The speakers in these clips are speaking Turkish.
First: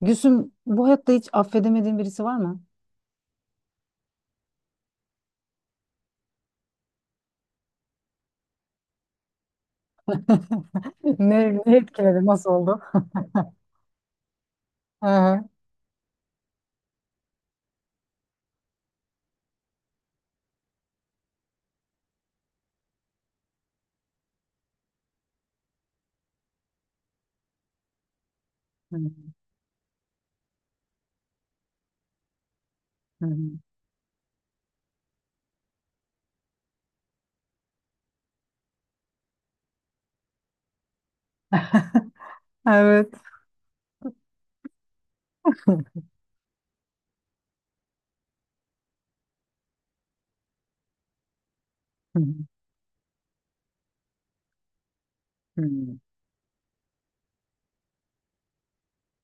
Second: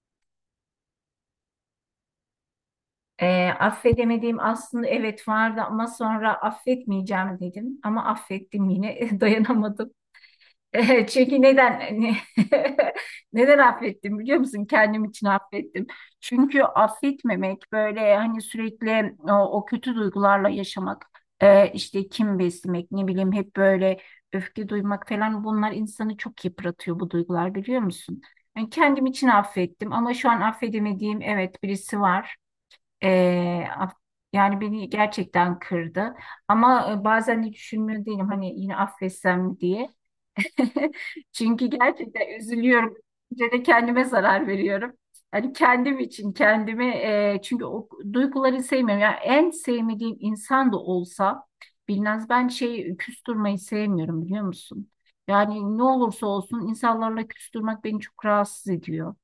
Gülsüm, bu hayatta hiç affedemediğin birisi var mı? Affedemediğim aslında evet vardı ama sonra affetmeyeceğim dedim. Ama affettim yine dayanamadım. E, çünkü Ne, ne neden ne- etkiledi? Nasıl oldu? Neden affettim biliyor musun? Kendim Hı için hı. affettim. Çünkü affetmemek böyle hani sürekli o, o kötü duygularla yaşamak, işte kim beslemek, ne bileyim hep böyle öfke duymak falan bunlar insanı çok yıpratıyor bu duygular biliyor musun? Yani kendim için affettim ama şu an affedemediğim evet birisi var. Hı hı. Ee, af- Yani beni gerçekten kırdı. Ama bazen de düşünmüyor değilim hani yine affetsem diye. Çünkü gerçekten üzülüyorum. Evet. Önce de kendime zarar veriyorum. Hani Hı kendim için kendimi çünkü o duyguları sevmiyorum. Yani en sevmediğim insan da olsa hı. bilmez ben şey küstürmeyi sevmiyorum biliyor musun? Yani ne olursa olsun insanlarla küstürmek beni çok rahatsız ediyor.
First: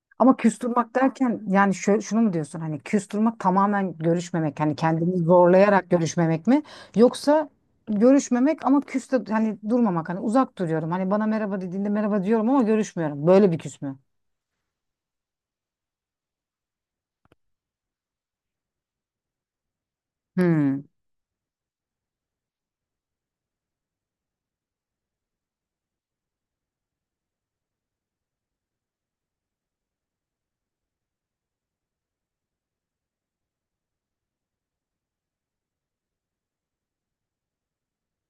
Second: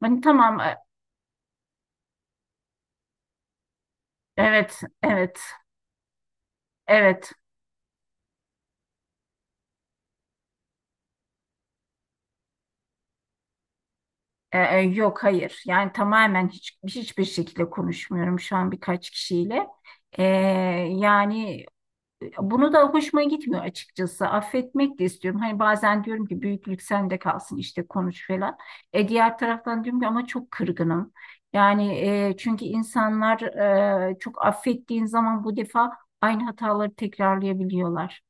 Hani Ama tamam küstürmek derken yani şunu mu diyorsun, hani küstürmek tamamen görüşmemek, hani evet kendini evet zorlayarak görüşmemek mi, evet. yoksa görüşmemek ama küste hani durmamak, hani uzak duruyorum, hani bana merhaba dediğinde merhaba diyorum ama görüşmüyorum, böyle bir küs mü? Yok hayır. Yani tamamen hiç hiçbir şekilde konuşmuyorum şu an birkaç kişiyle. Ee, Hmm, Yani bunu da hoşuma gitmiyor açıkçası. Affetmek de istiyorum. Hani bazen diyorum ki büyüklük sende kalsın işte konuş falan. E, diğer taraftan diyorum ki ama çok kırgınım. Yani çünkü insanlar çok affettiğin zaman bu defa aynı hataları tekrarlayabiliyorlar.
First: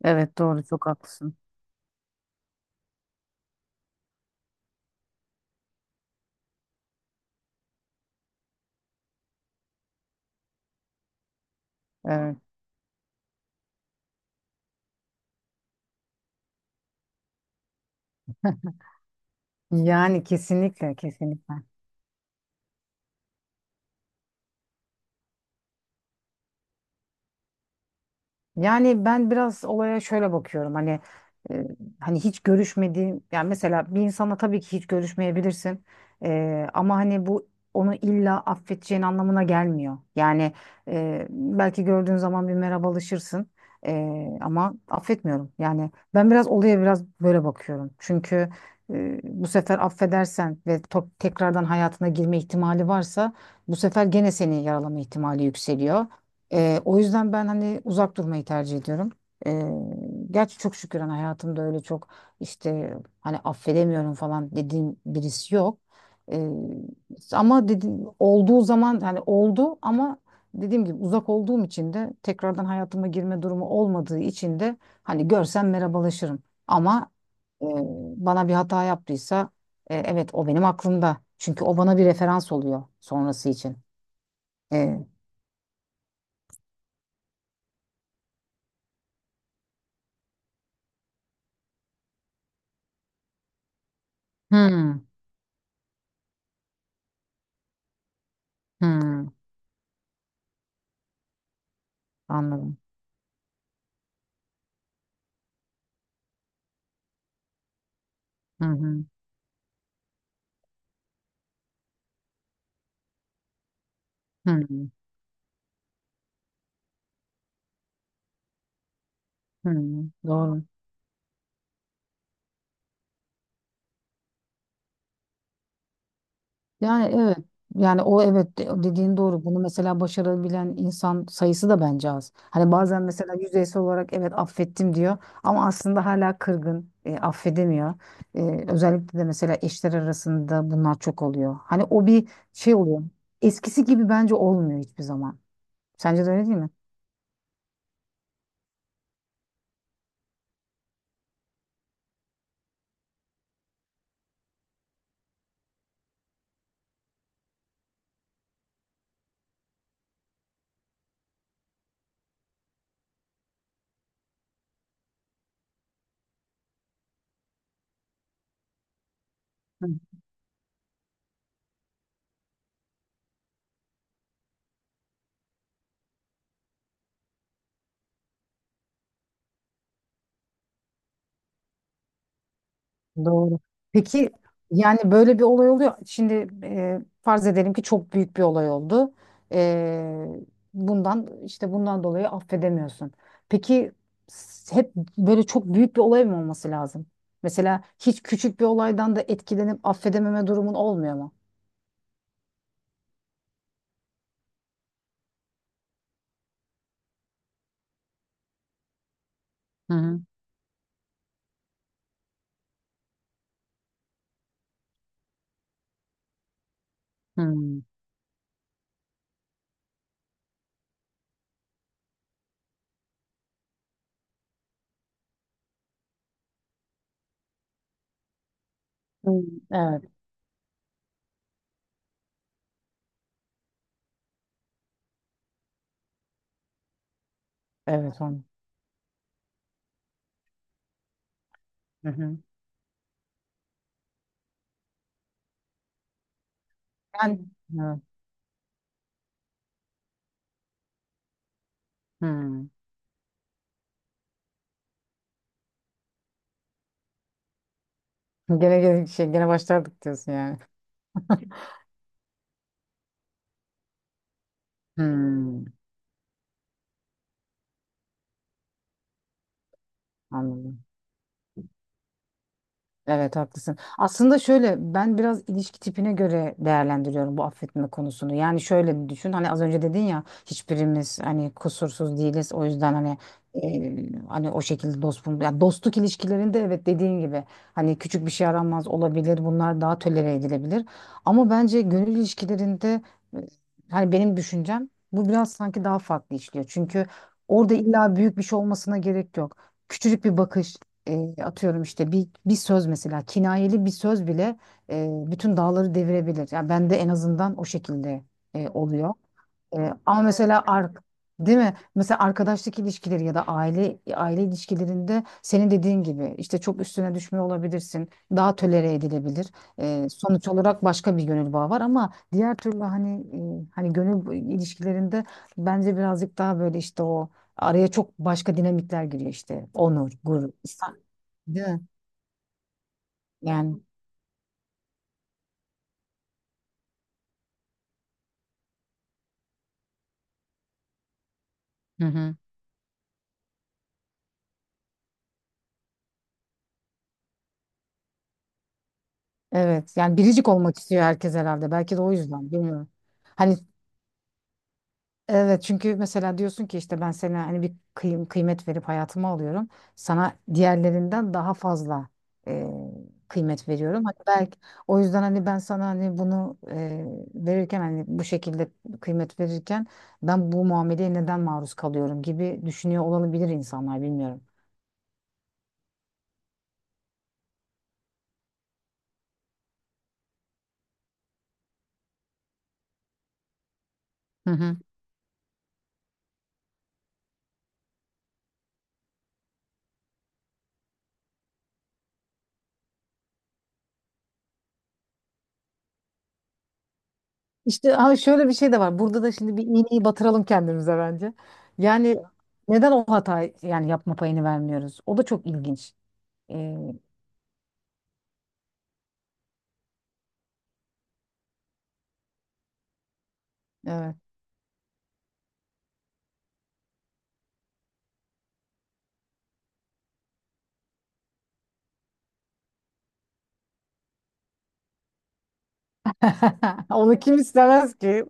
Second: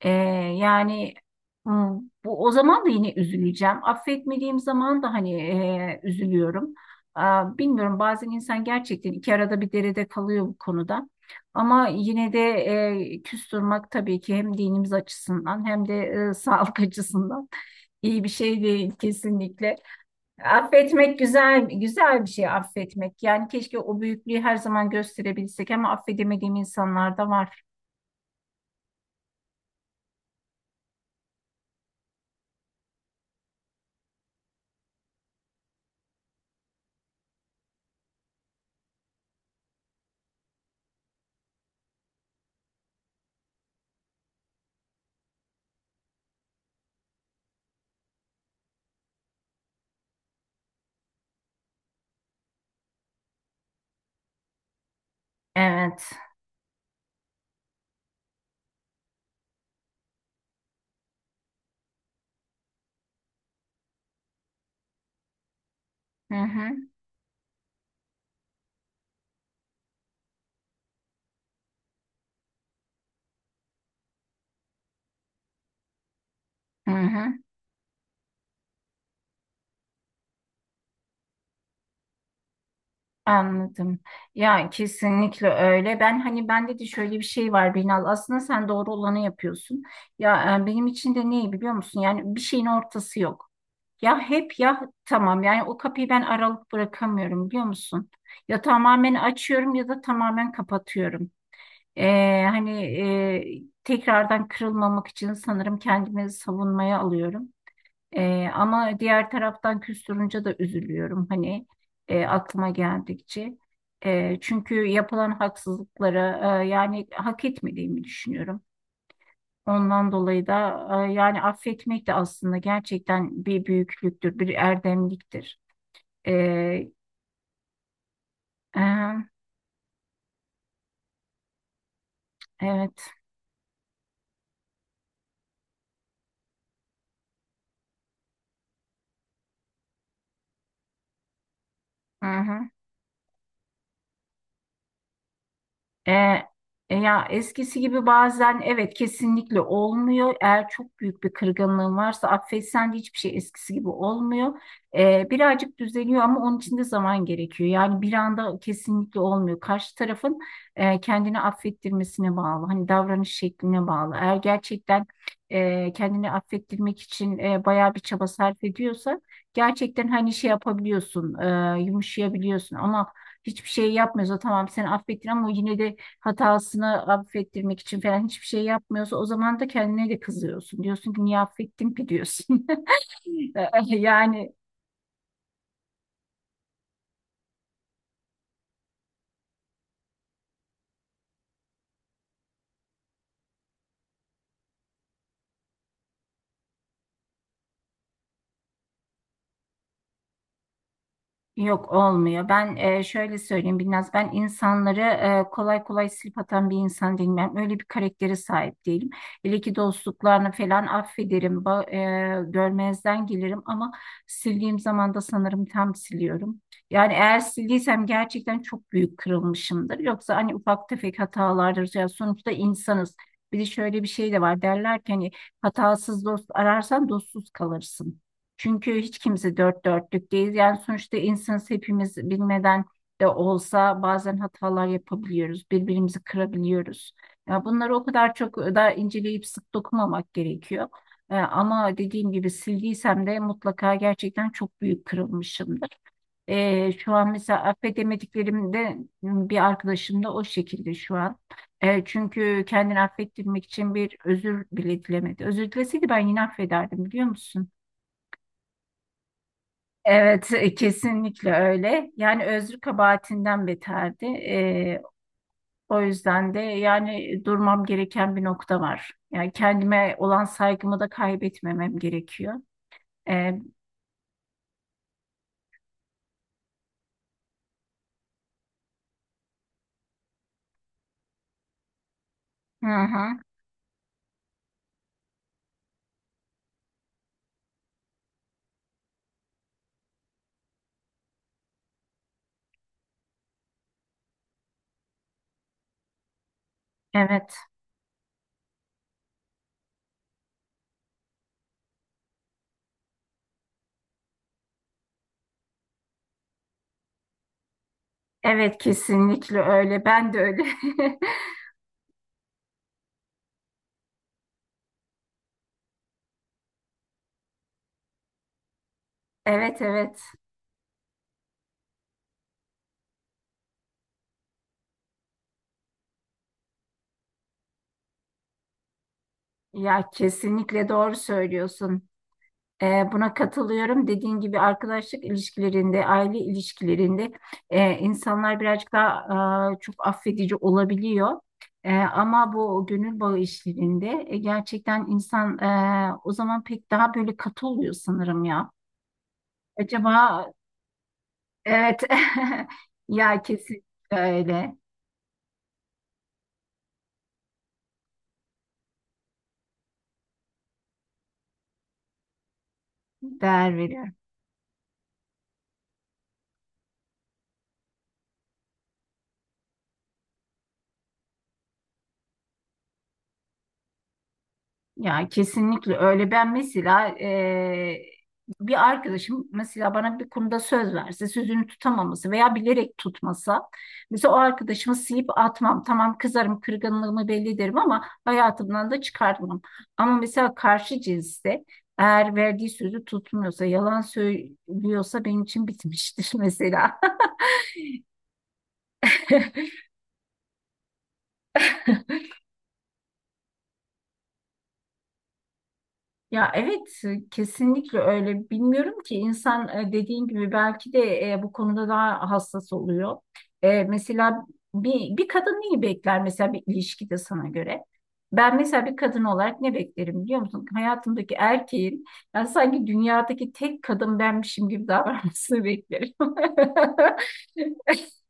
Ee, evet, doğru, çok yani haklısın. hmm, Bu o zaman da yine üzüleceğim. Affetmediğim zaman da hani üzülüyorum. Aa, bilmiyorum bazen insan gerçekten iki arada bir derede kalıyor bu konuda. Ama yine Evet. de küs durmak tabii ki hem dinimiz açısından hem de sağlık açısından iyi bir şey değil kesinlikle. Yani kesinlikle, Affetmek kesinlikle. güzel güzel bir şey affetmek. Yani keşke o büyüklüğü her zaman gösterebilsek ama affedemediğim insanlar da var. Yani ben biraz olaya şöyle bakıyorum, hani e, hani hiç görüşmediğim, yani mesela bir insana tabii ki hiç görüşmeyebilirsin. E, ama hani bu onu illa affedeceğin anlamına gelmiyor. Yani belki gördüğün zaman bir merhabalaşırsın. E, ama affetmiyorum. Yani ben biraz olaya biraz böyle bakıyorum. Çünkü bu sefer affedersen ve tekrardan hayatına girme ihtimali varsa bu sefer gene seni yaralama ihtimali yükseliyor. Evet. O yüzden ben hani uzak durmayı tercih ediyorum. Ee, Gerçi çok şükür hani hayatımda öyle çok işte hani affedemiyorum falan dediğim birisi yok. Hı Ee, hı. Ama dediğim olduğu zaman hani oldu ama dediğim gibi uzak olduğum için de tekrardan hayatıma girme durumu olmadığı için de hani görsem merhabalaşırım. Hı Ama hı. e, bana bir hata yaptıysa evet, o benim aklımda. Çünkü o bana bir referans oluyor sonrası için. Anladım. Ya Ee, kesinlikle öyle. Ben hani bende de şöyle bir şey var Binal. Aslında sen doğru olanı yapıyorsun. Ya benim için de neyi biliyor musun? Yani bir şeyin ortası yok. Ya hep ya hmm, tamam. Yani o kapıyı ben aralık bırakamıyorum biliyor musun? Ya tamamen hmm. açıyorum ya da tamamen kapatıyorum. Anladım. Tekrardan kırılmamak için sanırım kendimi savunmaya alıyorum. Hı Ama hı. diğer taraftan küstürünce de üzülüyorum hani aklıma geldikçe. E, Hı çünkü hı. yapılan haksızlıklara yani hak etmediğimi düşünüyorum. Hı. Hı. Ondan dolayı Doğru. da yani affetmek de aslında gerçekten bir büyüklüktür, bir erdemliktir. E, Yani evet. Yani o, evet, e, dediğin doğru. Bunu mesela başarabilen insan sayısı da bence az. Hani bazen evet. mesela yüzeysel olarak evet affettim diyor ama aslında hala kırgın, affedemiyor. Özellikle de mesela eşler arasında bunlar çok oluyor. Hani o Hı bir hı. şey oluyor. Eskisi gibi bence olmuyor hiçbir zaman. E, Sence de öyle değil mi? Ya eskisi gibi bazen evet kesinlikle olmuyor. Eğer çok büyük bir kırgınlığın varsa affetsen de hiçbir şey eskisi gibi olmuyor. E, birazcık düzeliyor ama onun için de zaman gerekiyor. Yani bir anda kesinlikle olmuyor. Karşı tarafın kendini affettirmesine bağlı. Hani davranış şekline bağlı. Eğer gerçekten kendini affettirmek için bayağı bir çaba sarf ediyorsa gerçekten hani şey yapabiliyorsun, yumuşayabiliyorsun ama hiçbir şey yapmıyorsa tamam seni affettin ama yine de hatasını affettirmek için falan hiçbir şey yapmıyorsa o zaman da kendine de kızıyorsun. Diyorsun ki niye affettim ki diyorsun. Doğru. Peki, Yani yani böyle bir olay oluyor. Şimdi farz edelim ki çok büyük bir olay oldu. E, Bundan işte bundan dolayı affedemiyorsun. Peki, hep böyle çok büyük bir olay mı olması lazım? Mesela hiç küçük bir olaydan da etkilenip affedememe durumun olmuyor mu? yok olmuyor. Ben şöyle söyleyeyim biraz ben insanları kolay kolay silip atan bir insan değilim. Ben öyle bir karaktere sahip değilim. Hele ki Hı hı. dostluklarını falan affederim, görmezden gelirim ama sildiğim zaman da sanırım tam siliyorum. Yani eğer Hı. sildiysem gerçekten çok büyük kırılmışımdır. Yoksa hani ufak tefek hatalardır. Ya sonuçta insanız. Bir de şöyle bir şey de var derler ki hani hatasız dost ararsan dostsuz kalırsın. Çünkü hiç Hı. kimse dört Evet, dörtlük değil. Yani sonuçta insanız hepimiz bilmeden de olsa bazen hatalar yapabiliyoruz. Birbirimizi kırabiliyoruz. Ya bunları o evet kadar onu. çok da inceleyip sık dokumamak gerekiyor. E, ama Hı dediğim hı. gibi sildiysem de mutlaka gerçekten çok büyük kırılmışımdır. E, şu an Yani mesela evet. affedemediklerimde bir arkadaşım da o şekilde şu an. E, çünkü Hı. kendini affettirmek için bir özür bile dilemedi. Özür dileseydi ben yine affederdim biliyor musun? Gene gene şey gene başlardık diyorsun Evet, yani. Kesinlikle öyle. Yani özrü kabahatinden beterdi. E, Hı. o yüzden de yani durmam gereken bir nokta var. Yani kendime olan Anladım. saygımı da kaybetmemem gerekiyor. Evet, E, haklısın. Aslında şöyle, ben biraz ilişki tipine göre değerlendiriyorum bu affetme konusunu. Yani şöyle düşün, hani az önce dedin ya hiçbirimiz hani kusursuz değiliz. O hı yüzden hani hı, hani o şekilde ya dostluk ilişkilerinde evet dediğin gibi hani küçük bir şey aranmaz olabilir. Bunlar daha tolere edilebilir. Ama bence gönül ilişkilerinde e, hani benim düşüncem bu, biraz sanki daha farklı işliyor. Çünkü evet, orada illa büyük bir şey olmasına gerek yok. Küçücük bir bakış, atıyorum işte bir, bir söz mesela, kinayeli bir söz bile bütün dağları devirebilir. Yani ben de en azından o şekilde evet oluyor. kesinlikle öyle. Ama Ben de öyle. mesela değil mi? Mesela arkadaşlık ilişkileri ya da aile ilişkilerinde senin dediğin gibi işte çok üstüne düşmüyor olabilirsin. Daha tolere edilebilir. Evet, evet. Sonuç olarak başka bir gönül bağı var, ama diğer türlü hani hani gönül ilişkilerinde bence birazcık daha böyle işte o, araya çok başka dinamikler giriyor işte. Ya Onur, gurur, kesinlikle doğru değil mi? söylüyorsun. E, buna Yani katılıyorum. Dediğin gibi arkadaşlık ilişkilerinde, aile ilişkilerinde insanlar birazcık daha çok affedici olabiliyor. E, hı hı. ama bu gönül bağı işlerinde gerçekten insan o zaman pek daha böyle katı oluyor sanırım ya. Evet. Acaba Yani biricik olmak istiyor herkes herhalde. Belki evet de o yüzden. Bilmiyorum. ya Hani kesinlikle öyle evet, çünkü mesela diyorsun ki işte ben sana hani bir kıymet verip hayatımı alıyorum. Sana diğerlerinden daha fazla e, kıymet değer veriyorum. veriyor. Hani belki o yüzden hani ben sana hani bunu verirken hani bu şekilde kıymet verirken ben bu muameleye neden maruz kalıyorum gibi düşünüyor olabilir insanlar, bilmiyorum. Ya kesinlikle öyle. Ben mesela bir arkadaşım mesela bana bir konuda söz verse, sözünü tutamaması veya bilerek tutmasa, mesela o arkadaşımı sıyıp atmam. Tamam kızarım, kırgınlığımı belli ederim ama hayatımdan da çıkartmam. Ama mesela karşı cinste eğer verdiği sözü tutmuyorsa, yalan söylüyorsa benim için bitmiştir mesela. İşte ha, şöyle bir şey de var. Burada da şimdi bir iğneyi batıralım kendimize bence. Yani neden o hatayı yani yapma payını vermiyoruz? O da çok ilginç. Ya Ee, evet kesinlikle öyle. Bilmiyorum ki insan dediğin gibi belki de bu konuda daha hassas oluyor. E, evet. mesela bir kadın neyi bekler mesela bir ilişkide sana göre? Ben mesela bir kadın olarak ne beklerim biliyor musun? Hayatımdaki erkeğin yani sanki dünyadaki tek kadın benmişim gibi davranmasını beklerim. Onu kim istemez ki?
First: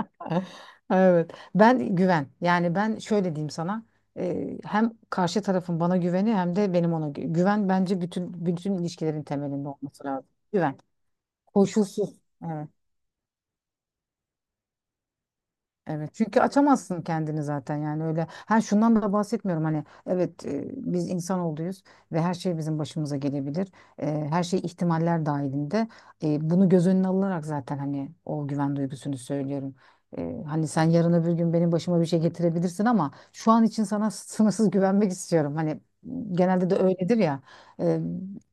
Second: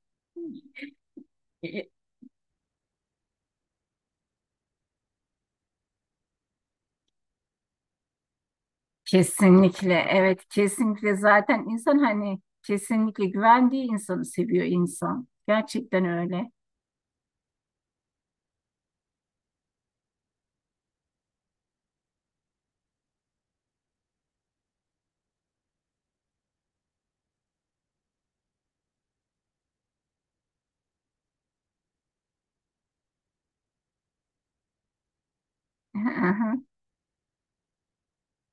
Evet. Ben güven. Yani ben şöyle diyeyim sana. Hem karşı tarafın bana güveni, hem de benim ona güven bence bütün ilişkilerin temelinde olması Kesinlikle lazım. evet Güven. kesinlikle zaten insan Koşulsuz. hani Evet. kesinlikle güvendiği insanı seviyor insan. Gerçekten Evet, çünkü öyle. açamazsın kendini zaten, yani öyle. Ha, şundan da bahsetmiyorum hani, evet, biz insan olduğuyuz ve her şey bizim başımıza gelebilir. Her şey ihtimaller dahilinde. Bunu göz önüne alınarak zaten hani o güven duygusunu söylüyorum. Hani sen yarın öbür gün benim başıma bir şey getirebilirsin, ama şu an için sana sınırsız güvenmek istiyorum, hani Aha, genelde de öyledir ya. E,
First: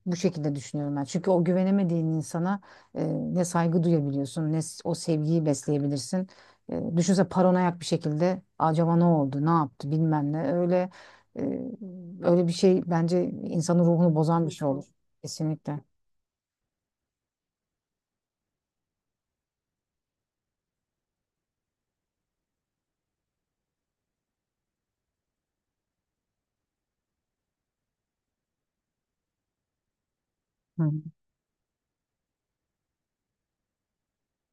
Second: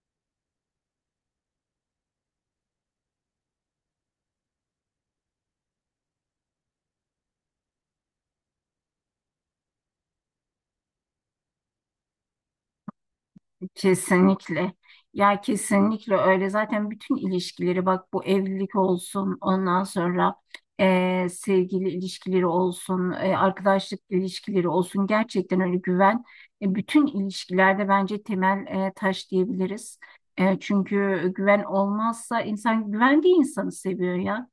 Bu şekilde düşünüyorum ben, çünkü o güvenemediğin insana e, ne saygı duyabiliyorsun, ne o sevgiyi besleyebilirsin. Düşünsene, paranoyak bir şekilde acaba ne oldu, ne yaptı, bilmem ne. Öyle e, öyle bir şey bence insanın ruhunu bozan bir şey kesinlikle. olur. Ya Kesinlikle. kesinlikle öyle. Zaten bütün ilişkileri bak bu evlilik olsun ondan sonra sevgili ilişkileri olsun arkadaşlık ilişkileri olsun gerçekten öyle güven. E, bütün ilişkilerde bence temel taş diyebiliriz. E, Hı hı. çünkü güven olmazsa insan güvendiği insanı seviyor ya.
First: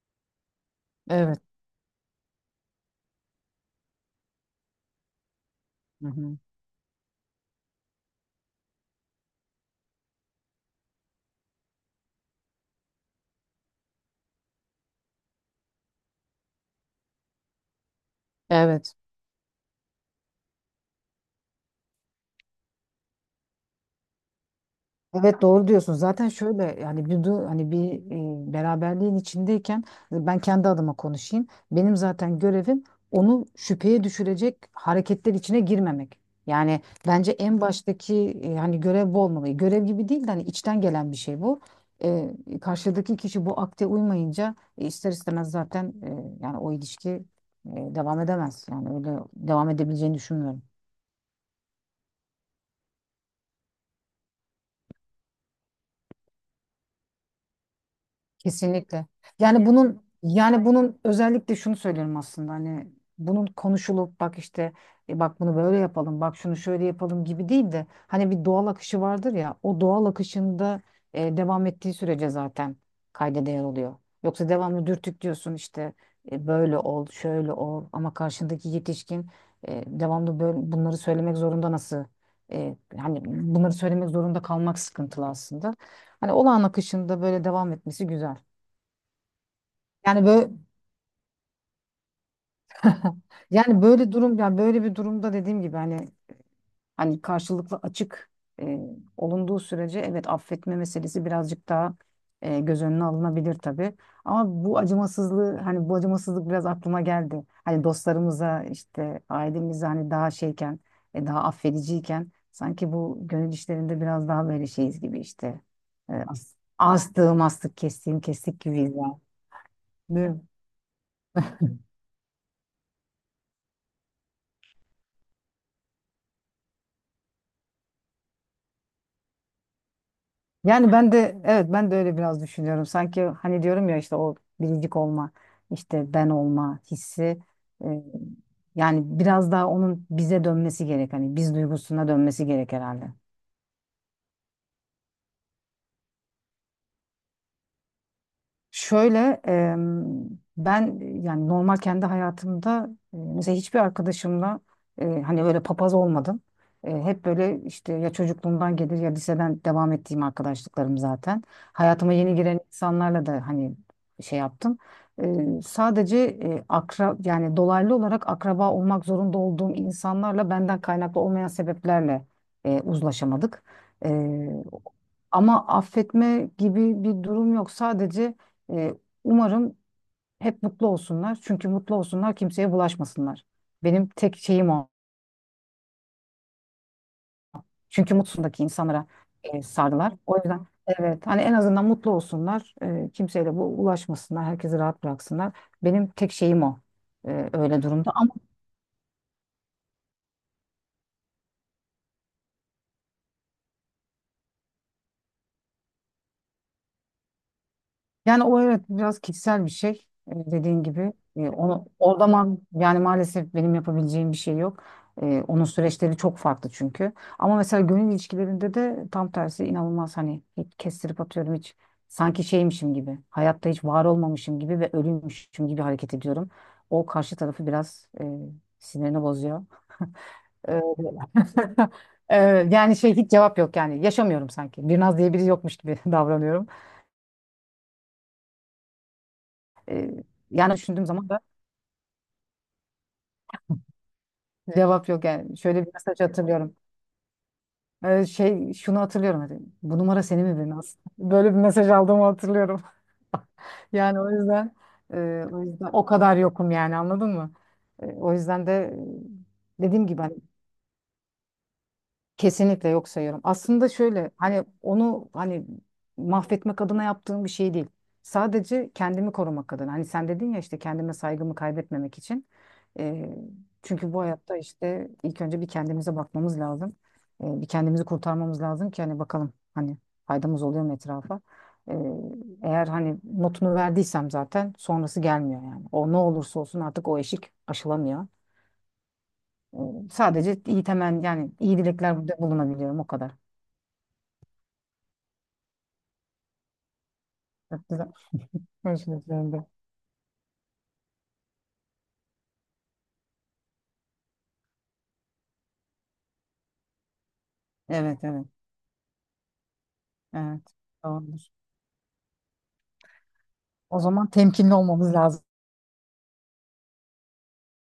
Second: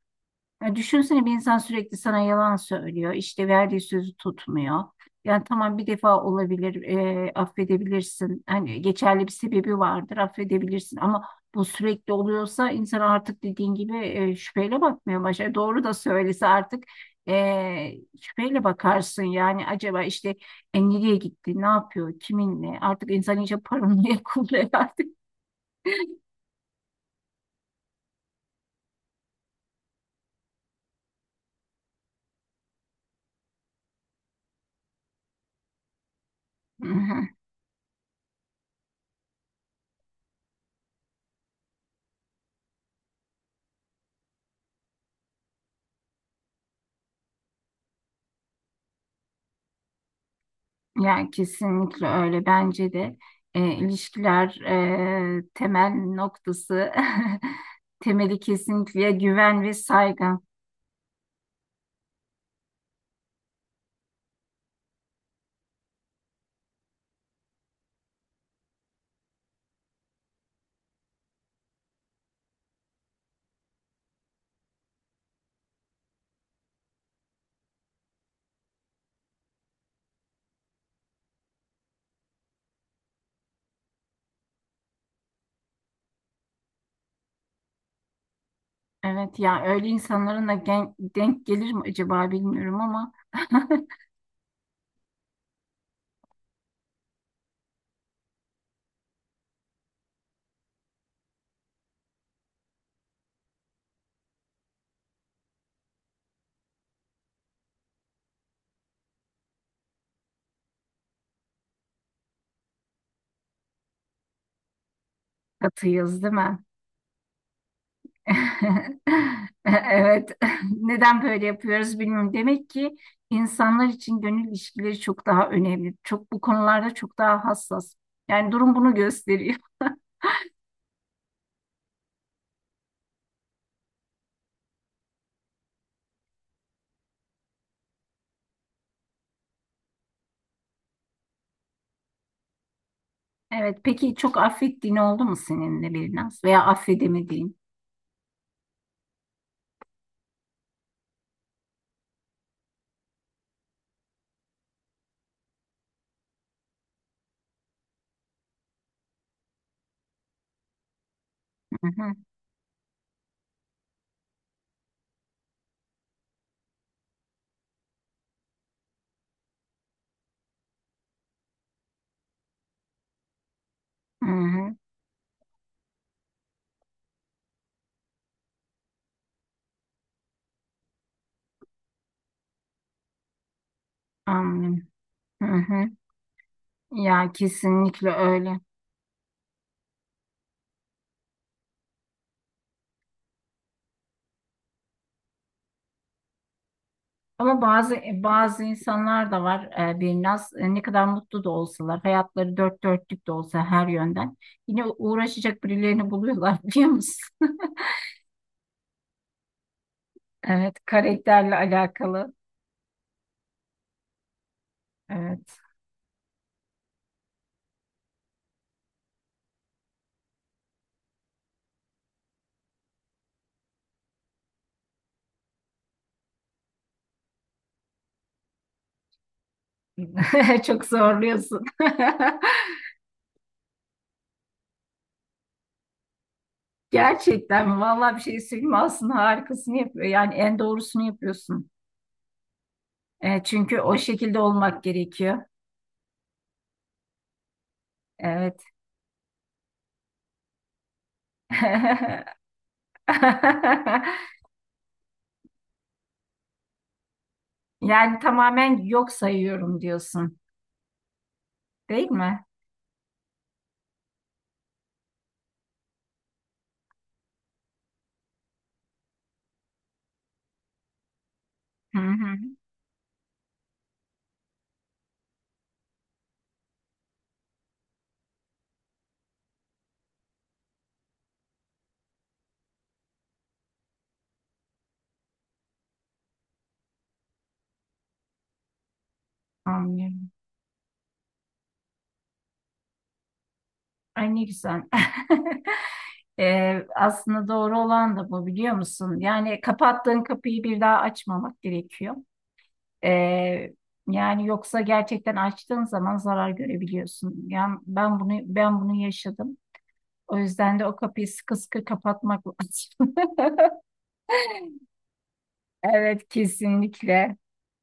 Ya düşünsene bir Evet. insan sürekli sana yalan söylüyor, işte verdiği sözü tutmuyor. Yani tamam bir Hı defa hı. olabilir, affedebilirsin. Hani geçerli bir sebebi vardır, affedebilirsin. Ama bu sürekli oluyorsa insan artık dediğin gibi şüpheyle bakmaya başlar. Doğru da söylese artık e, şüpheyle Evet. bakarsın. Yani acaba işte nereye gitti, ne yapıyor, kiminle? Artık insan iyice paranoya kuruyor artık. Evet, doğru diyorsun. Zaten şöyle yani bir hani bir beraberliğin içindeyken ben kendi adıma konuşayım. Benim zaten görevim onu şüpheye düşürecek hareketler içine girmemek. Yani bence en baştaki hani görev bu olmalı. E, görev gibi değil de hani içten gelen bir şey bu. E, Karşıdaki kişi bu akte uymayınca ister istemez zaten yani o ilişki devam edemez. Yani öyle devam edebileceğini düşünmüyorum. Yani kesinlikle öyle bence de ilişkiler temel noktası temeli Kesinlikle. kesinlikle güven Yani ve bunun saygı. yani bunun özellikle şunu söylüyorum aslında, hani bunun konuşulup bak işte bak bunu böyle yapalım, bak şunu şöyle yapalım gibi değil de hani bir doğal akışı vardır ya, o doğal akışında devam ettiği sürece zaten kayda değer oluyor. Yoksa devamlı dürtüklüyorsun işte böyle ol, şöyle ol, ama karşındaki yetişkin. Devamlı böyle bunları söylemek zorunda, nasıl hani bunları söylemek zorunda kalmak sıkıntılı aslında. Hani olağan akışında böyle devam etmesi güzel. Evet ya öyle Yani insanların böyle da gen- denk gelir mi acaba bilmiyorum ama yani böyle durum, yani böyle bir durumda dediğim gibi hani hani karşılıklı açık e, olunduğu sürece evet affetme meselesi birazcık daha göz önüne alınabilir tabii. Ama bu acımasızlığı, hani bu acımasızlık biraz aklıma geldi. Hani dostlarımıza işte ailemize hani daha şeyken daha affediciyken sanki bu gönül işlerinde biraz daha böyle şeyiz gibi işte. Katıyız değil mi? Astığım astık, kestiğim kestik gibiyiz Evet yani. neden böyle yapıyoruz bilmiyorum. Demek ki insanlar için gönül ilişkileri çok daha önemli. Çok bu konularda çok daha hassas. Yani durum bunu gösteriyor. Yani ben de evet, ben de öyle biraz düşünüyorum. Sanki hani diyorum ya, işte o biricik olma, işte ben olma hissi e, yani biraz daha onun bize dönmesi gerek. Hani biz duygusuna dönmesi gerek herhalde. Evet, peki çok affettiğin oldu mu seninle bir naz veya affedemediğin? Şöyle em, ben yani normal kendi hayatımda mesela hiçbir arkadaşımla hani böyle papaz olmadım. Hep böyle işte, ya çocukluğumdan gelir ya liseden devam ettiğim arkadaşlıklarım zaten. Hı hı, Hayatıma yeni giren insanlarla da hani şey yaptım. E, sadece e, akra yani dolaylı olarak akraba olmak zorunda olduğum insanlarla benden kaynaklı olmayan sebeplerle uzlaşamadık. hı hı, Ama affetme gibi bir durum yok. Sadece e, umarım hep mutlu olsunlar. Çünkü mutlu olsunlar, kimseye bulaşmasınlar. Benim tek şeyim o. anlıyorum. Hı hı. Ya kesinlikle Çünkü öyle. mutsundaki insanlara sardılar. O yüzden evet, hani en azından mutlu olsunlar. E, kimseyle bu ulaşmasınlar. Herkesi rahat bıraksınlar. Benim tek şeyim o. E, Ama öyle bazı durumda. bazı insanlar da var ne kadar mutlu da olsalar, hayatları dört dörtlük de olsa her yönden yine uğraşacak birilerini buluyorlar biliyor musun? Yani o, evet, biraz kişisel bir şey, Evet, dediğin gibi. E, karakterle onu orada alakalı. ma, yani maalesef benim yapabileceğim bir şey yok. Evet. Onun süreçleri çok farklı çünkü. Ama mesela gönül ilişkilerinde de tam tersi, inanılmaz hani, hiç kestirip atıyorum, hiç sanki şeymişim gibi. Hayatta hiç var olmamışım gibi ve ölüymüşüm gibi hareket ediyorum. O karşı tarafı biraz sinirini bozuyor. E, Çok zorluyorsun. e, yani şey, hiç cevap yok, yani yaşamıyorum sanki. Bir naz diye biri yokmuş gibi davranıyorum. Gerçekten vallahi bir şey söyleyeyim mi? Aslında harikasını yapıyor. Yani en Yani doğrusunu düşündüğüm zaman da yapıyorsun. E, çünkü o şekilde olmak cevap yok gerekiyor. yani. Şöyle bir mesaj hatırlıyorum. Evet. Şey, şunu hatırlıyorum. Hani, bu numara senin mi benim aslında. Böyle bir mesaj aldığımı hatırlıyorum. Yani o yüzden o yüzden o kadar yokum yani, anladın mı? Yani O yüzden tamamen de yok sayıyorum dediğim gibi hani diyorsun, değil mi? kesinlikle yok sayıyorum. Aslında şöyle, hani onu hani mahvetmek adına yaptığım bir şey değil. Sadece kendimi korumak adına. Hani sen dedin ya işte, kendime saygımı Hı kaybetmemek hı. için. Ee, Çünkü bu hayatta işte ilk önce bir kendimize bakmamız lazım. Bir kendimizi kurtarmamız lazım ki hani bakalım hani faydamız oluyor mu etrafa. Ee, Eğer hani notunu verdiysem zaten sonrası gelmiyor yani. O ne olursa olsun artık o eşik aşılamıyor. Ee, Anlıyorum. Sadece iyi temen, yani iyi dilekler bulunabiliyorum o kadar. Ay ne güzel. Aslında doğru Çok güzel. olan da bu biliyor Özür musun? dilerim Yani de. kapattığın kapıyı bir daha açmamak gerekiyor. Ee, Yani yoksa gerçekten açtığın zaman zarar görebiliyorsun. Yani Evet, ben bunu evet. bunu yaşadım. O Evet. yüzden de o kapıyı Doğrudur. sıkı sıkı kapatmak lazım. O zaman temkinli olmamız lazım. Evet kesinlikle.